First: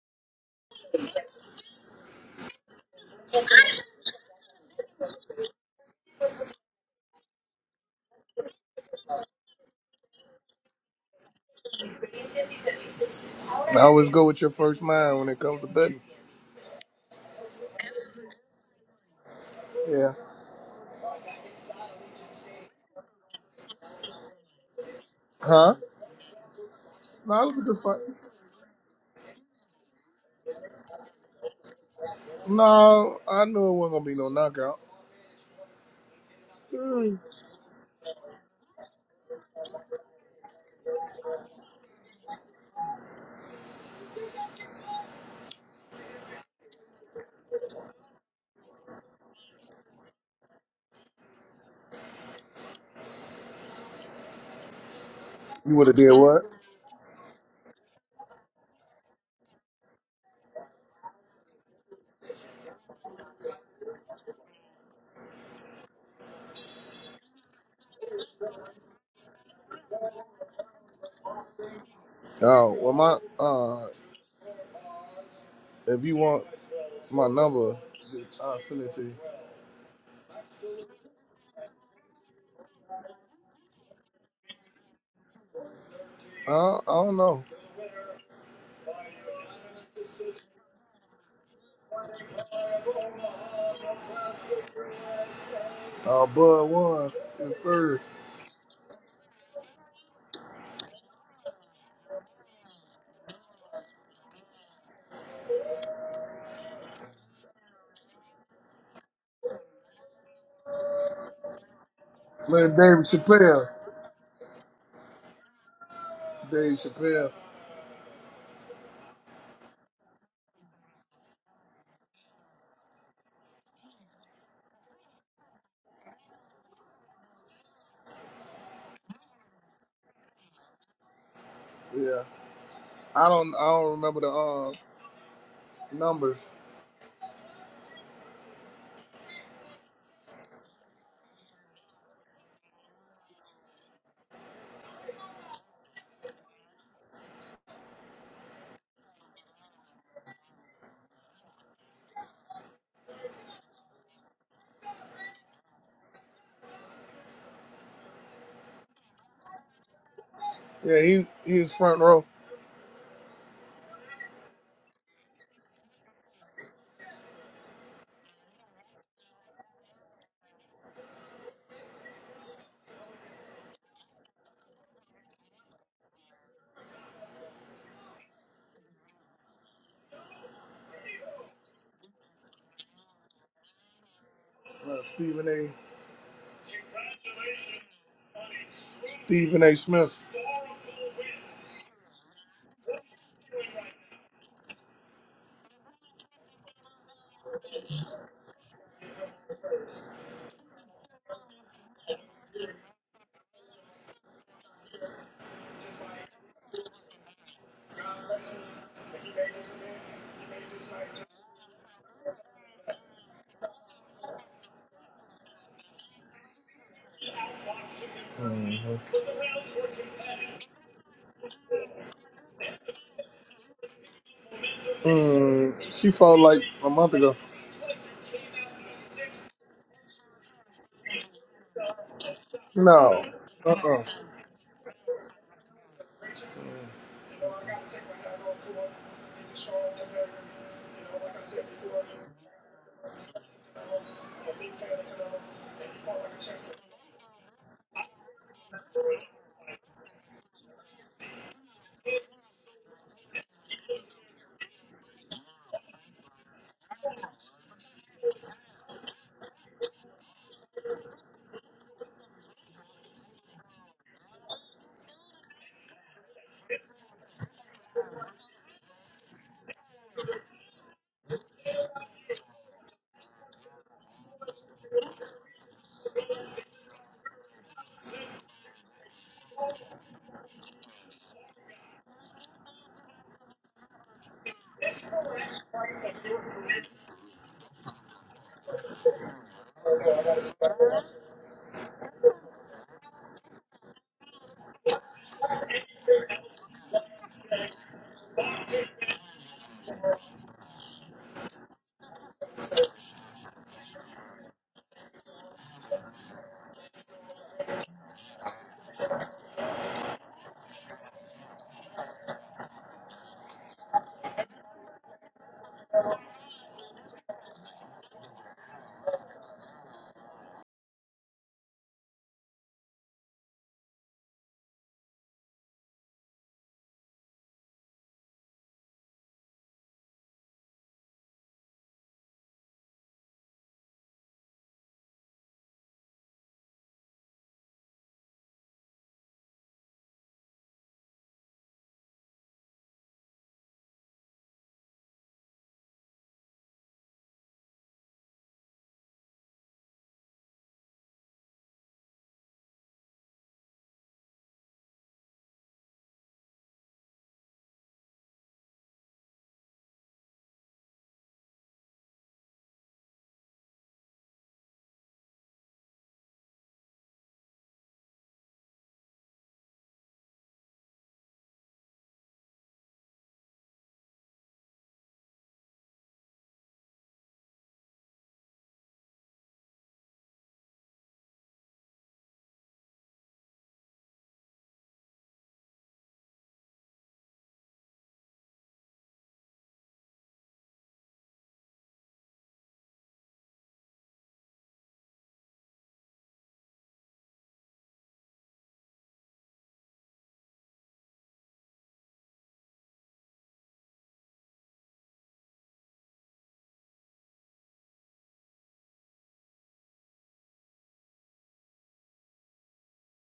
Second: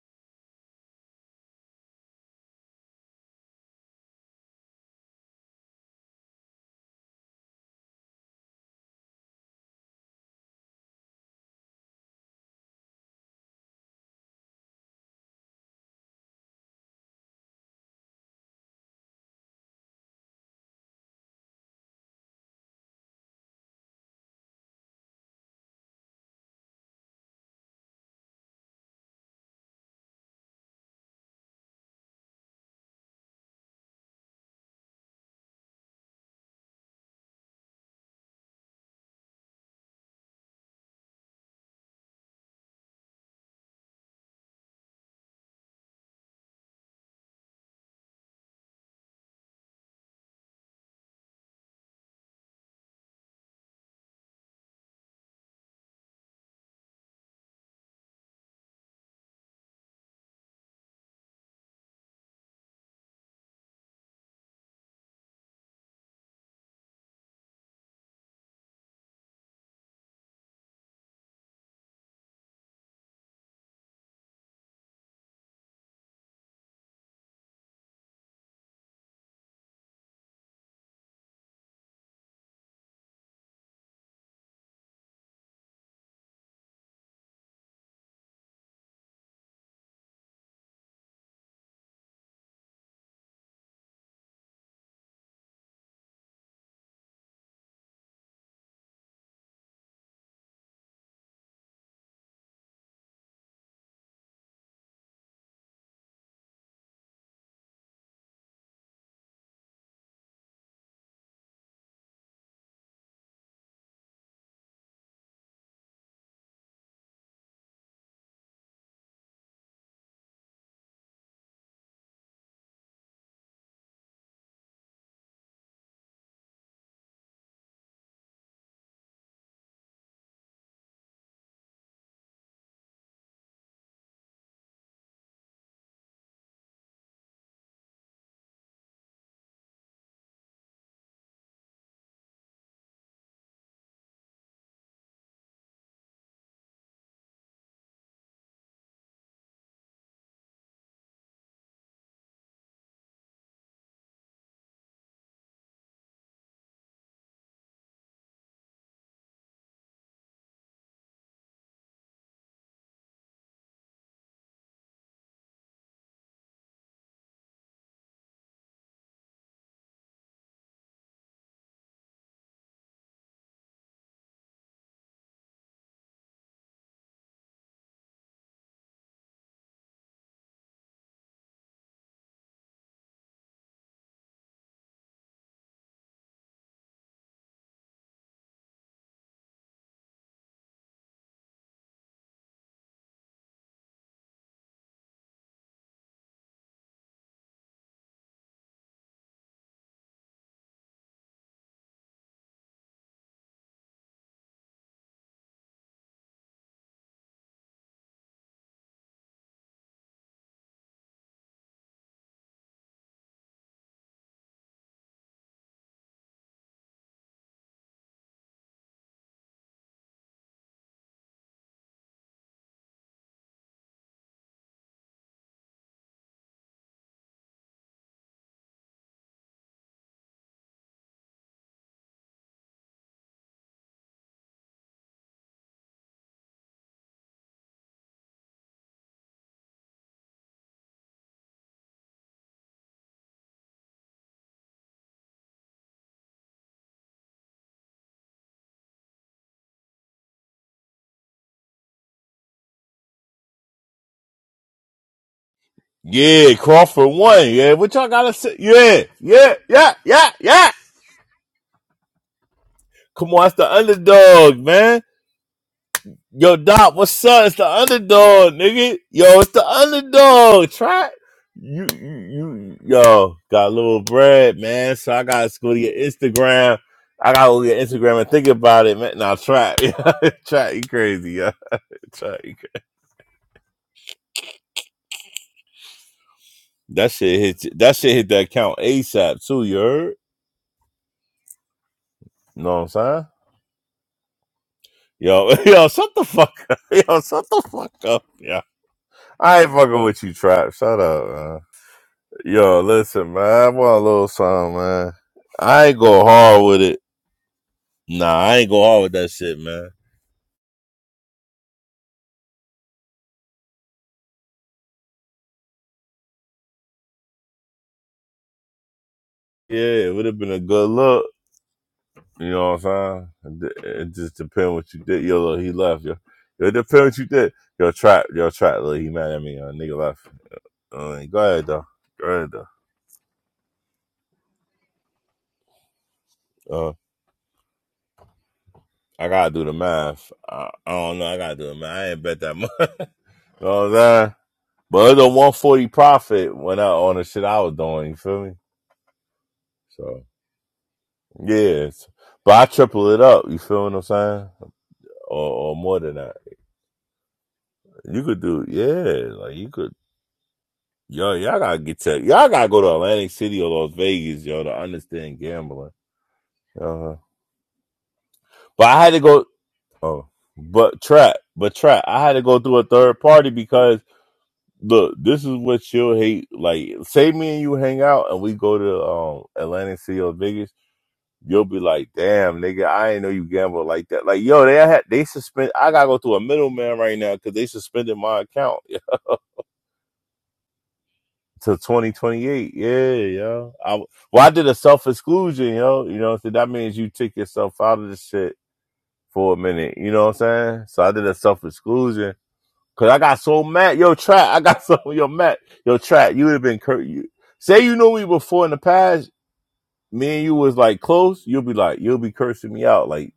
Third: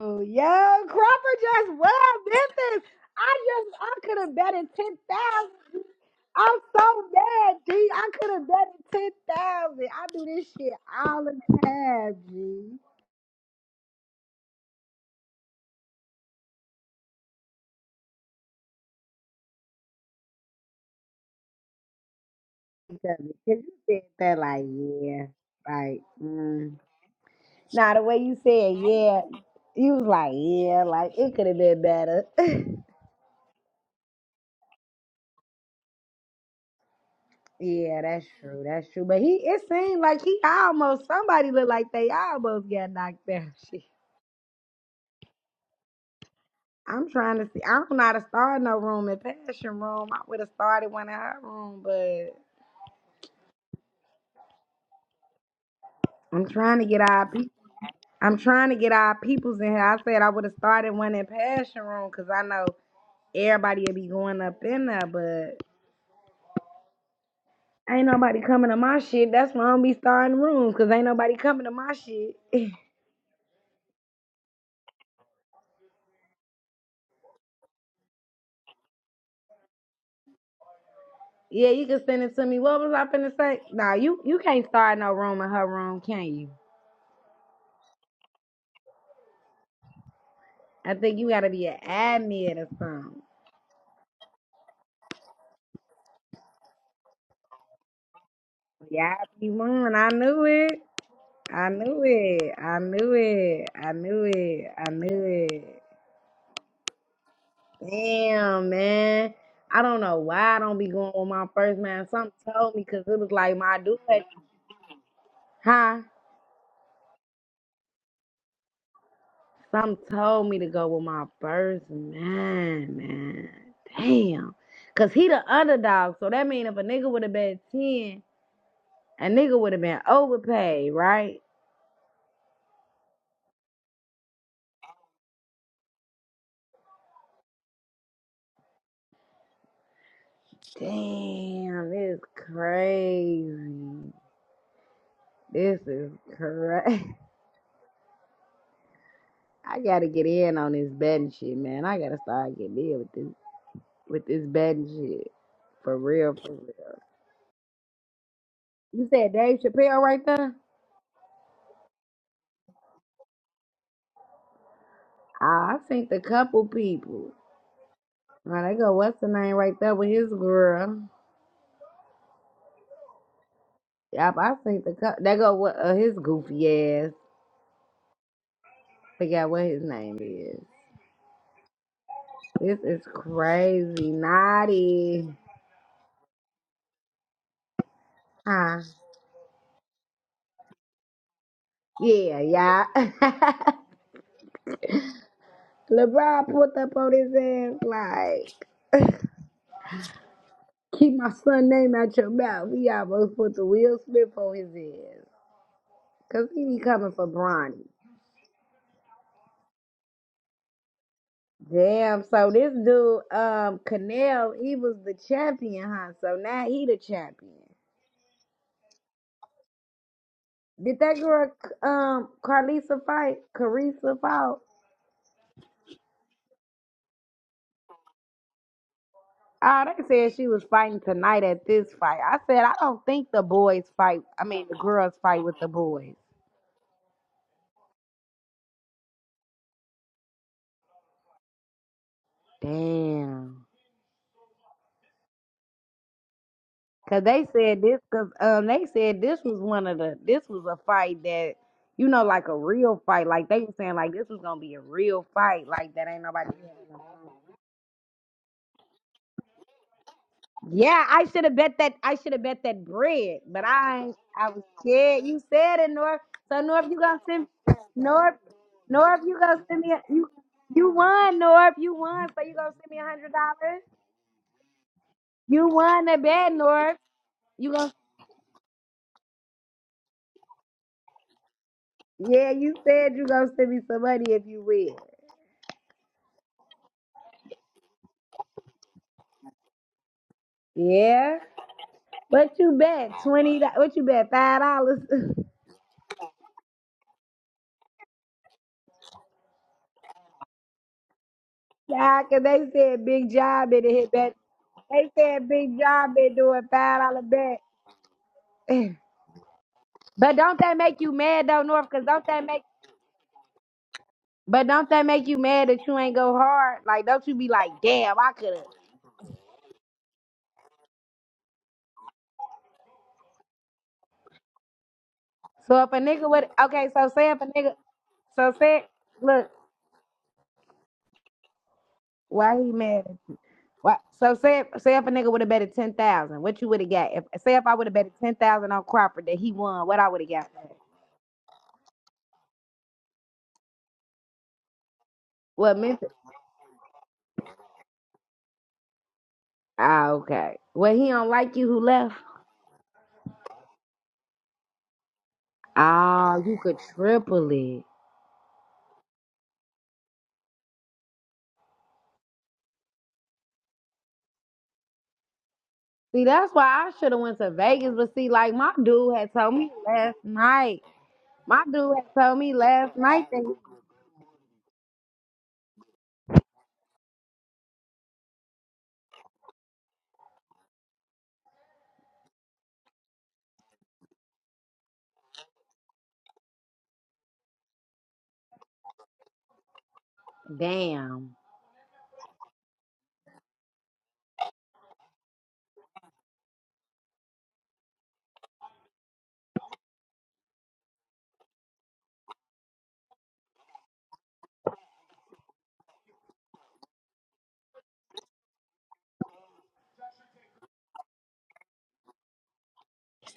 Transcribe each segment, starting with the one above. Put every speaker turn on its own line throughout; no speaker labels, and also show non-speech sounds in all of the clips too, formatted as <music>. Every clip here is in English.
Oh yeah, Crawford just well Memphis. I just I could have bet in ten thousand. I'm so mad, G. I could have bet in ten thousand. I do this shit all the time, G.
I always go with your first mind when it comes to betting. Yeah.
Because because you said that like yeah,
Huh?
like mm.
No, it was a good
nah,
fight.
the way you said yeah, you was like yeah, like it could have been better. <laughs>
No, I knew it wasn't gonna be no knockout. Mm.
yeah, that's true, that's true. But he it seemed like he almost somebody looked like they almost got knocked down. <laughs> I'm trying to see. I don't know how to start no room in passion room. I would have started one in her room, but
You would have did what?
I'm trying to get our people. I'm trying to get our peoples in here. I said I would have started one in passion room because I know everybody will be going up in there, but ain't nobody coming to my shit. That's why I don't be starting rooms because ain't nobody coming to my shit.
Oh, well, my uh, if you want my number, I'll send it to you.
<laughs> yeah, you can send it to me. What was I finna say? Nah, you you can't start no room in her room, can you?
Uh, I don't know.
I think you gotta be an admin or something.
Uh, Bud won. Yes, sir.
Yeah, I be one. I knew it. I knew it. I knew it. I knew it. I knew it. Damn, man. I don't know why I don't be going with my first man. Something
Man,
told me because
David
it was like
Chappelle.
my dude. Huh?
Dave Chappelle.
Something told me to go with my first man, man. Damn. Cause he the underdog. So that mean if a nigga would have been 10, a nigga would have been overpaid, right?
Yeah. I don't. I don't remember the uh numbers.
Damn, this is crazy. This is crazy. <laughs> I gotta get in on this betting shit, man. I gotta start getting in with this with this betting shit. For real, for real. You said Dave Chappelle right there?
Yeah, he he's front row.
Ah, I seen the couple people. Now they go, what's the name right there with his girl? Yep, I seen the couple. They go, what uh, his goofy ass. Forgot what his name is. This is crazy,
Uh,
naughty.
Stephen A.
Huh?
Stephen A. Smith.
Yeah, yeah. <laughs> LeBron put up on his ass like. Keep my son name out your mouth. We almost put the Will Smith on his ass. Cause he be coming for Bronny. Damn, so this dude, um, Canel, he was the champion, huh? So now he the champion. Did that girl um Carlisa fight? Carissa fought.
Mm, she fought like a month ago.
Ah, they said she was fighting tonight at this fight. I said I don't
No.
think the
Uh
boys
uh
fight I mean the girls fight with the boys. Damn. Cause they said this, cause um they said this was one of the this was a fight that you know like a real fight. Like they were saying like this was gonna be a real fight. Like that ain't nobody.
Yeah, Crawford won. Yeah, what y'all gotta say? Yeah, yeah, yeah, yeah, yeah.
Yeah, I should have bet that. I should have bet that
Come
bread,
on, it's
but
the
I ain't- I
underdog,
was
man.
scared. You said it, North.
Yo,
So North,
Doc,
you gonna
what's up?
send
It's the
North,
underdog, nigga.
North, you
Yo, it's
gonna
the
send me a, you
underdog.
you
Try
won, North.
you,
You
you,
won, so you gonna
you.
send me a hundred
Yo, got a
dollars.
little bread, man. So I gotta
You
go to your
won the bet,
Instagram.
North.
I gotta go to
You
your
gonna
Instagram and think about it, man. Now try, <laughs> try, you crazy, yo. Trap,
yeah?
you crazy.
You said you gonna send me some money if you win.
That shit hit. That shit hit the account ASAP too. You heard?
Yeah. What
You Know
you
what I'm
bet?
saying?
Twenty do- what you bet? Five dollars? <laughs>
Yo, <laughs> yo, shut the fuck up. <laughs> Yo, shut the fuck up. Yeah. I ain't fucking with you, Trap. Shut up, man.
Nah, cause they
Yo,
said big
listen, man. I
job in
want a
hit
little
bet.
something,
They
man.
said big
I ain't
job
go
been doing
hard with it.
five dollar bet.
Nah, I
<clears throat>
ain't go
<sighs>
hard with that shit, man.
but don't that make you mad though, North? Cause don't that make but don't that make you mad that you ain't go hard? Like don't you be like, damn, I could've.
Yeah, it would have been a good look. You know what I'm saying? It it just depend what you did. Yo, look, he
So if a
left. Yo,
nigga would
it
okay,
depend
so
what you
say if a
did.
nigga
Yo, Trap. Yo,
so
Trap.
say
Look, he mad at
look,
me. Yo, nigga left. Uh, go ahead, though. Go ahead,
why
though.
he mad? What? So say if, say if a nigga would have betted ten thousand, what you would
Uh,
have got? If say if I would have betted ten thousand on Cropper
I
that
gotta
he
do the
won, what I would have
math.
got?
I, I don't know. I gotta do the math. I ain't bet that much. <laughs> you know what I'm saying? But it's a
What
140
Memphis.
profit when I on the shit I was doing. You feel me?
Ah,
So
okay. Well, he don't like
yeah,
you who
it's-
left.
but I triple it up. You feel what I'm saying? Or, or more than that.
Ah, you could triple it.
You could do yeah. Like you could. Yo, y'all gotta get to y'all gotta go to Atlantic City or Las Vegas, yo, to understand gambling.
See, that's why I should
Uh-huh.
have went to Vegas. But see, like my
But I had
dude
to
had
go.
told me last
Oh,
night.
but trap,
My
but
dude
trap.
had
I had
told
to
me
go through a
last
third
night that.
party
he,
because. look, this is what you'll hate. Like, say me and you hang out and we go to um Atlantic City or Vegas, you'll be like, damn, nigga, I ain't know you gamble like that. Like, yo, they had they suspend. I gotta go through a middleman right now because they suspended my account
Damn.
<laughs> to twenty twenty eight. Yeah, yo. I well, I did a self exclusion, yo. You know, so that means you took yourself out of the shit for a minute. You know what I'm saying? So I did a self exclusion Cause I got so mad. Yo, Trap, I got <laughs> so yo Matt. Yo, Trap, you would have been cur- you say you knew me before in the past, me and you was like close, you'll be like, you'll be cursing me out like,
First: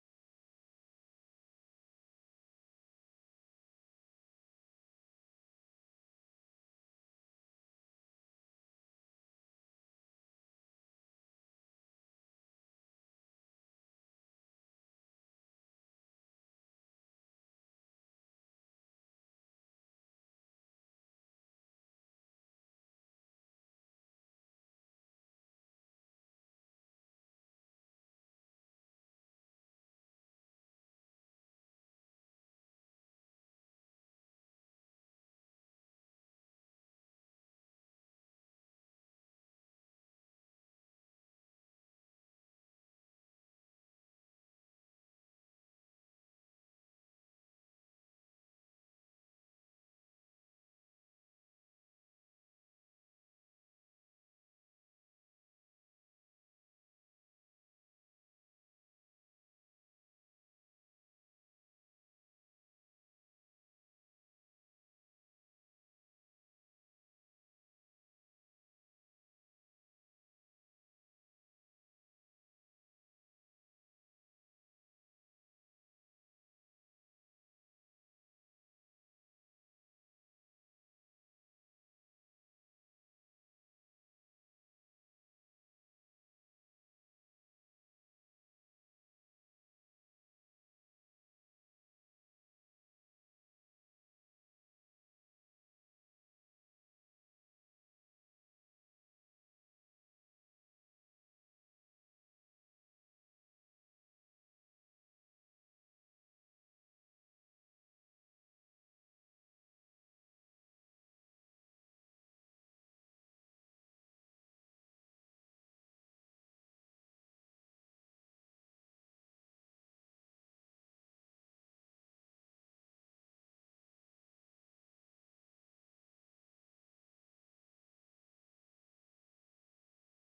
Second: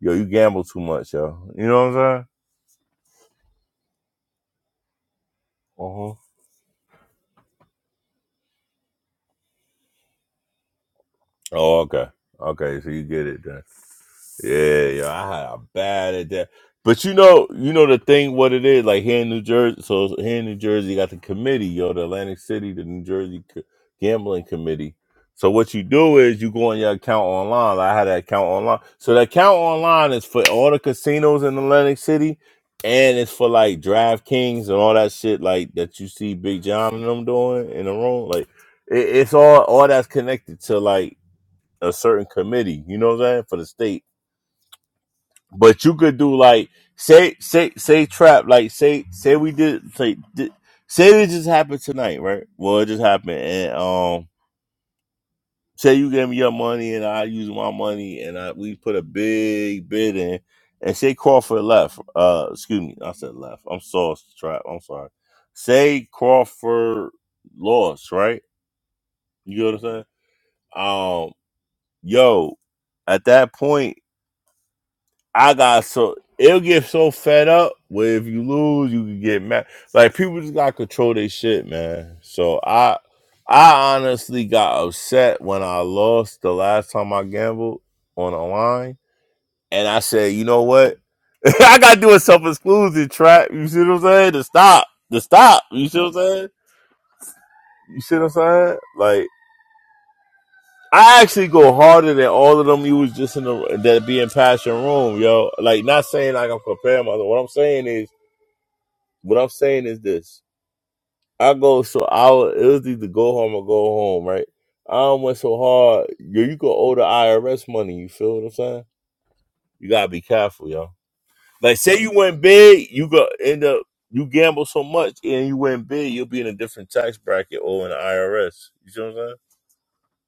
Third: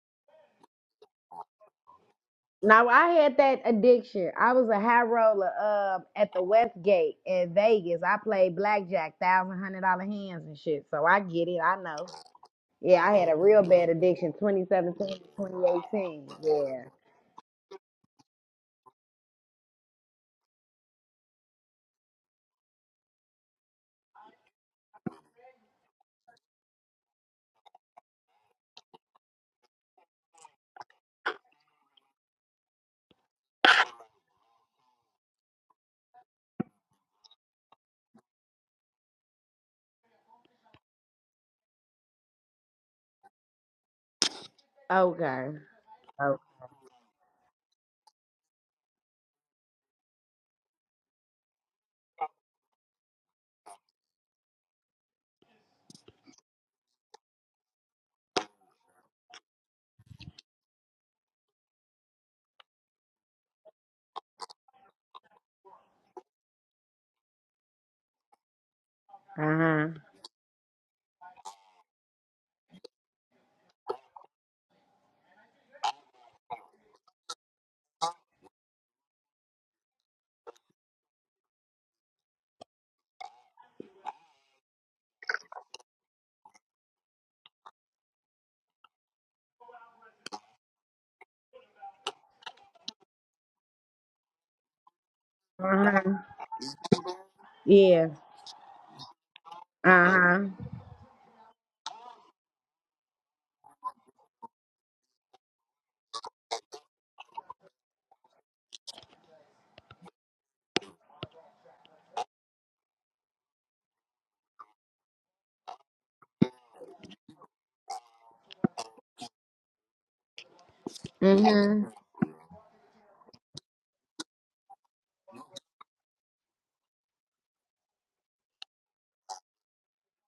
yo, you gamble too much, yo. You know what I'm saying?
Now I had that addiction. I was a high roller um
Uh huh.
at the Westgate in Vegas. I played blackjack, thousand hundred dollar hands and shit. So I get it. I
Oh, okay.
know.
Okay, so you
Yeah, I
get
had a
it then.
real bad addiction, Twenty
Yeah, yeah.
seventeen,
I had
twenty
a bad
eighteen.
at that. But you know, you know the thing what it is, like here in New Jersey so here in New Jersey you got the committee, yo, the Atlantic City, the New Jersey C- gambling committee. So what you do is you go on your account online. Like, I had an account online. So the account online is for all the casinos in Atlantic City and it's for like DraftKings and all that shit like that you see Big John and them doing in the room. Like it, it's all all that's connected to like a certain committee, you know what I'm saying, for the state.
Yeah. Okay.
But you could do
Oh.
like say say say trap like say say we did say di- say it just happened tonight, right? Well, it just happened, and um, say you gave me your money and I use my money, and I we put a big bid in, and say Crawford left. Uh, excuse me, I said left. I'm sorry, trap. I'm sorry. Say Crawford lost, right? You know what I'm
Uh huh.
saying? Um, yo, at that point. I got so it'll get so fed up where if you lose, you can get mad. Like people just gotta control their shit, man. So I I honestly got upset when I lost the last time I gambled on a line. And I said, you know what? <laughs> I gotta do a self-exclusion trap. You see what I'm saying? To stop. To stop. You
Uh
see what I'm
huh.
saying? You
Yeah.
see what I'm saying? Like
Uh huh.
I actually go harder than all of them. You was just in the that being passion room, yo. Like not saying like I'm comparing myself. What I'm saying is What I'm saying is this: I go so I was- it was either go home or go home, right? I done went so hard, yo, you could owe the IRS money. You feel what I'm saying? You gotta be careful, yo. Like,
Mhm.
say you went big, you go end up you gamble so much and you went big, you'll be in a different tax bracket owing the IRS. You see what I'm saying?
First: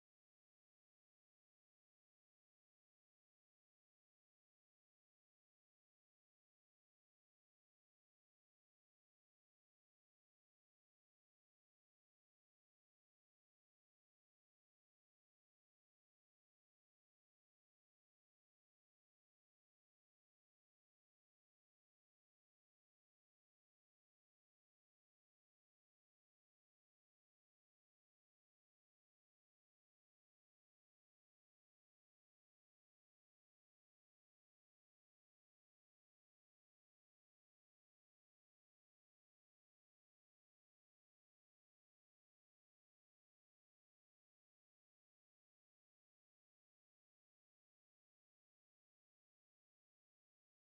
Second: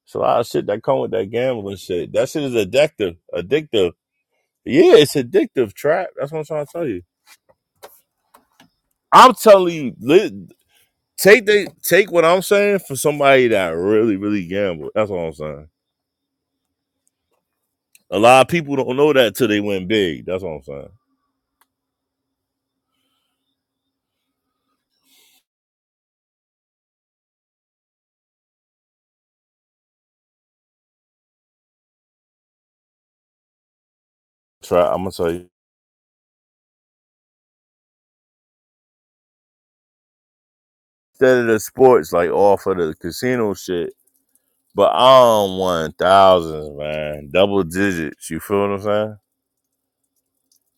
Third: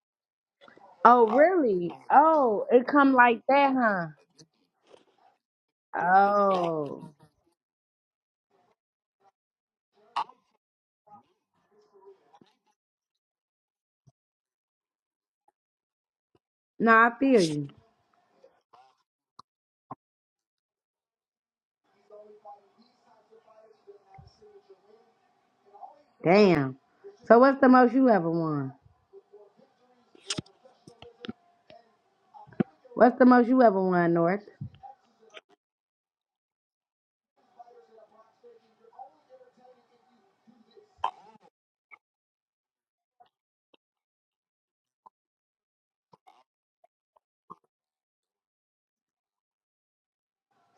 So a lot of shit that come with that
Oh
gambling
really?
shit. That shit is
Oh, it come
addictive.
like that,
Addictive.
huh?
Yeah, it's addictive. Trap. That's what I'm trying to tell you.
Oh.
I'm telling you. li- Take they take what I'm saying for somebody that really, really gambled. That's what I'm saying.
No, I feel you.
A lot of people don't know that till they win big. That's what I'm saying.
Damn. So what's the most you ever won? What's the most you ever won, North?
Try I'm gonna tell you. Instead of the sports, like off of the casino shit, but I don't want thousands, man. Double digits. You feel what I'm saying?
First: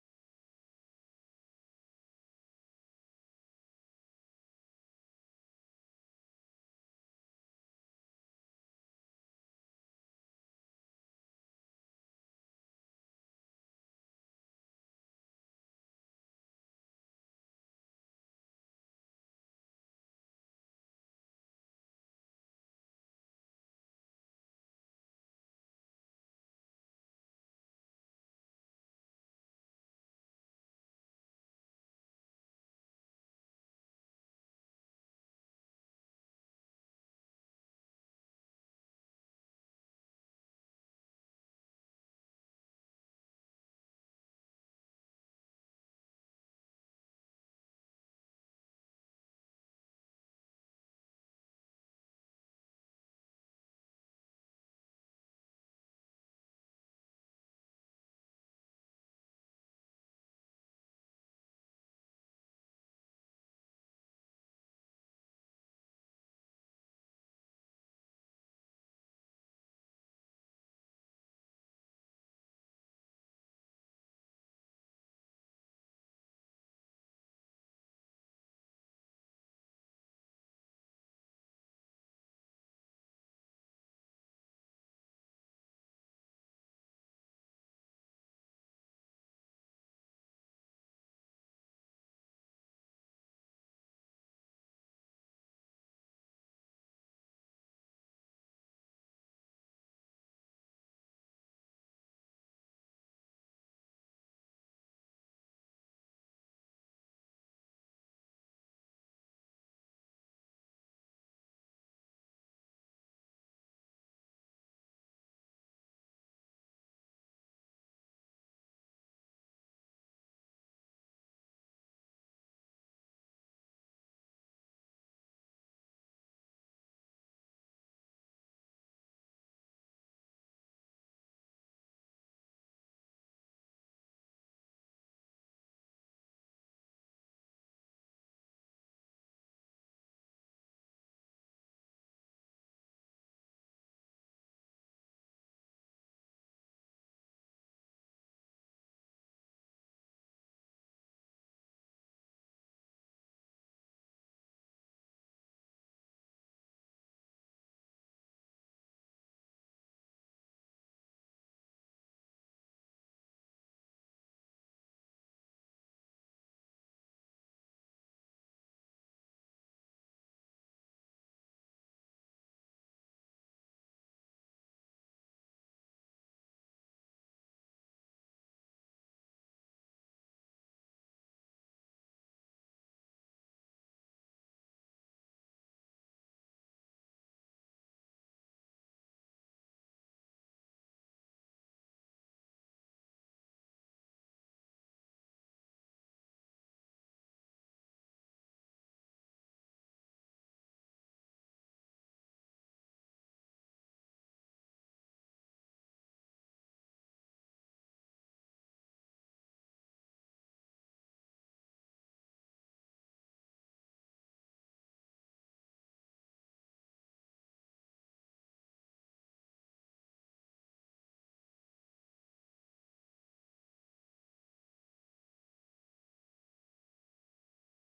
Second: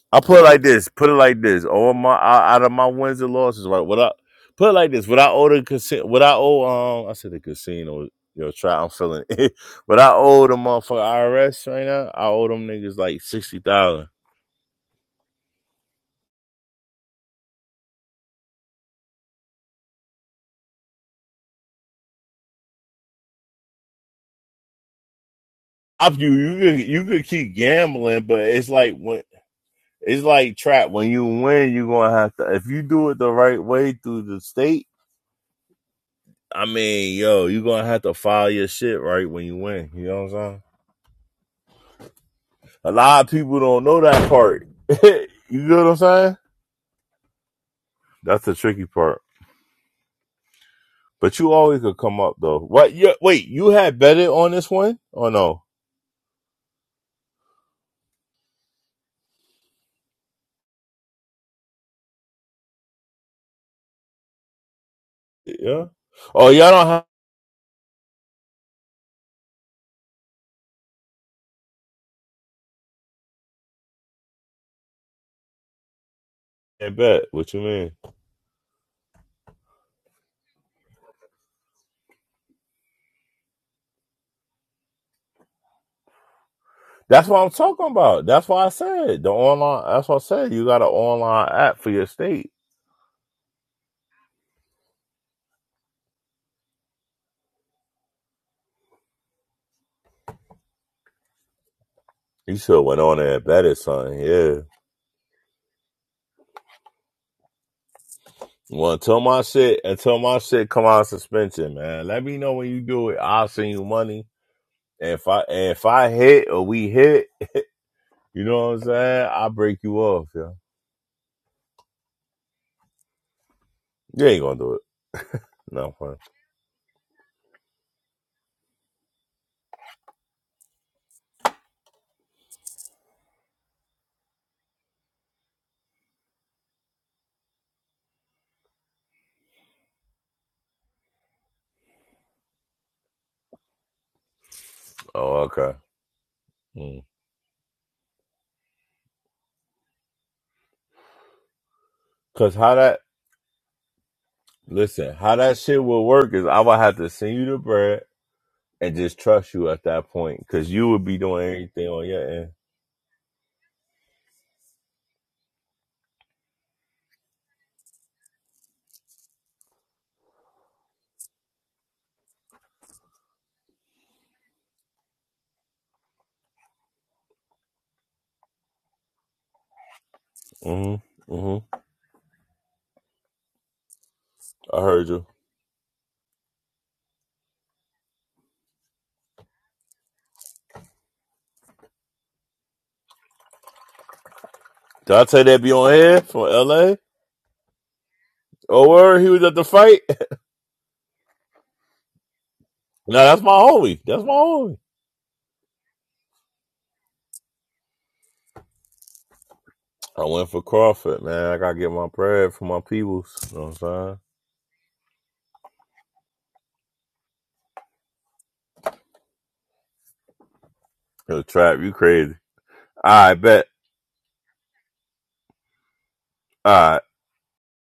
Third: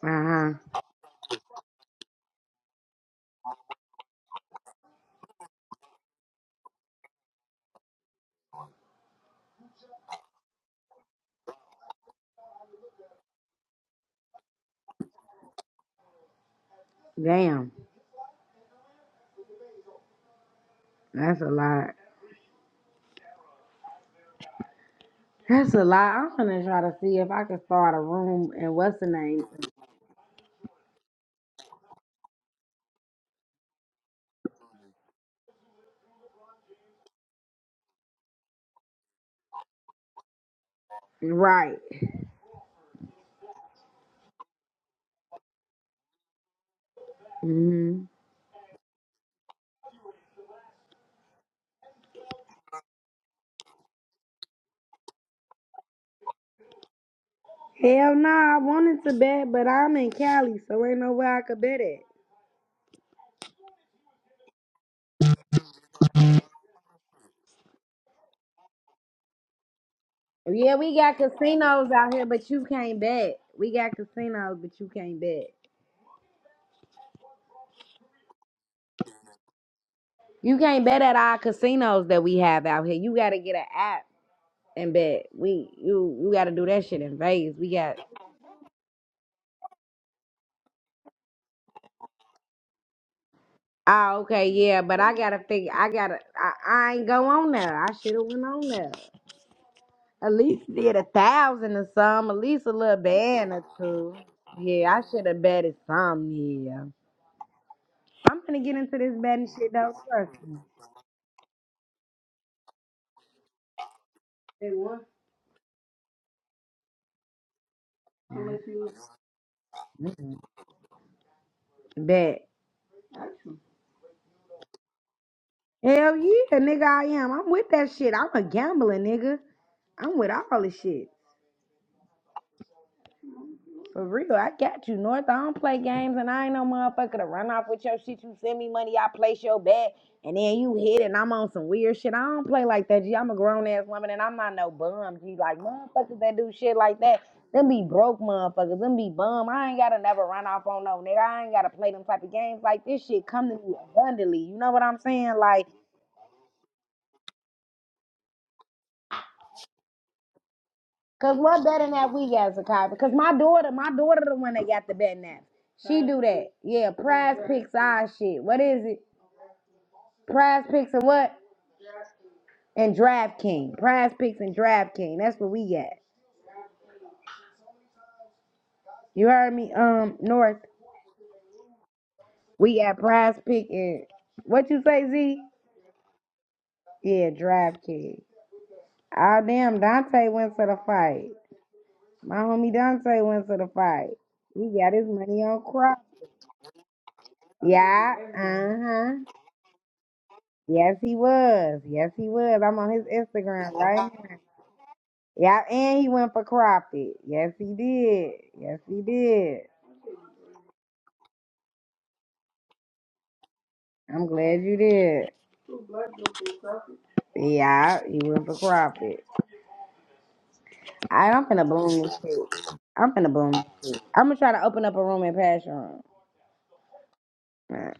Uh
I put it
huh.
like this. Put it like this. All my out out of my wins and losses, right? What I put it like this. What I owe the casino. What I owe. Um, I said the casino. Yo, try. I'm feeling. It. <laughs> What I owe the motherfucker IRS right now. I owe them niggas like sixty thousand.
Damn, that's a lot. That's a lot.
Up you.
I'm
You
gonna try
could.
to
You
see
could
if I
keep
can start a
gambling, but
room
it's
and
like
what's the
when.
name?
It's like trap. When you win, you gonna have to. If you do it the right way through the state, I mean, yo, you gonna have to file your shit right when you win. You know what I'm saying?
Right.
A lot of people don't know that part. <laughs> you know what I'm saying?
Mm
That's the tricky part. But you always could come up though. What? Yeah, wait, you had betted on this one or no?
hmm Hell nah. I wanted to bet, but I'm in Cali, so ain't no way I could bet it.
Yeah. Oh, y'all don't have
Yeah, we got casinos out here, but you can't bet. We got casinos, but you can't bet.
to bet. What you mean?
You can't bet at our casinos that we have out here. You gotta get an app and bet. We you you gotta do that shit in
That's what I'm
Vegas. We
talking
got
about. That's why I said the online. That's what I said. You got an online app for your state.
Oh, okay, yeah, but I gotta figure. I gotta. I, I ain't go on there. I should have went on there. At least did a thousand or some. At
You
least a
should have went
little
on there and
band or
betted
two.
something. Yeah.
Yeah, I should have betted some. Yeah, I'm gonna get
Well,
into this
until my
betting shit
shit,
though.
until my
Trust me.
shit come out of suspension, man. Let me know when you do it. I'll send you money. And if I and if I hit or we hit, You know what I'm saying? I break you off,
Mhm.
yeah.
Bet.
You ain't gonna do it. No fun.
Hell yeah, nigga, I am. I'm with that shit. I'm a gambler, nigga. I'm with all this shit. For real, I got you, North. I don't play games, and I ain't no motherfucker to run off with your shit. You send me money, I place your bet, and then you hit it, and I'm on some weird shit. I don't play like that, G. I'm a grown ass woman, and I'm not no bum, G.
Oh,
Like
okay.
motherfuckers that do shit like
Mm.
that, them be broke motherfuckers, them be bum. I ain't gotta never run off on no nigga. I ain't gotta play them type of
Cause
games
how
like
that
this. Shit come to me abundantly. You know what I'm
listen,
saying?
how that
Like,
shit will work is I would have to send you the bread and just trust you at that point. Cause you would be
cause
doing
what
everything
betting
on
that
your
we
end.
got, Zakai? Because my daughter, my daughter, the one that got the betting app. She do that. Yeah, prize picks our shit. What is it? Prize Picks and what? And DraftKings. Prize Picks and DraftKings. That's what we got. You heard me, um, North.
Mm-hmm. Mm-hmm.
We got Prize Pick and what
I
you say,
heard you.
Z? Yeah, DraftKings. Oh damn, Dante went to the fight. My homie Dante went to the fight. He got his
Did I tell
money
you that
on
be on
crop.
here from LA?
Yeah, uh
Oh word, he
huh.
was at the fight. <laughs>
Yes, he was. Yes, he was. I'm on his
No, that's my
Instagram right
homie.
now.
That's my homie.
Yeah, and he went for crappie. Yes, he did. Yes, he did.
I went for Crawford, man. I gotta get my bread for my peoples. You know what I'm
I'm glad you did. Yeah, you went for profit. I,
saying? The
I'm finna
trap, you
bloom this
crazy.
shit.
All
I'm finna
right,
bloom
bet.
this shit. I'm gonna try to open up a room in Passion
All right.
Room.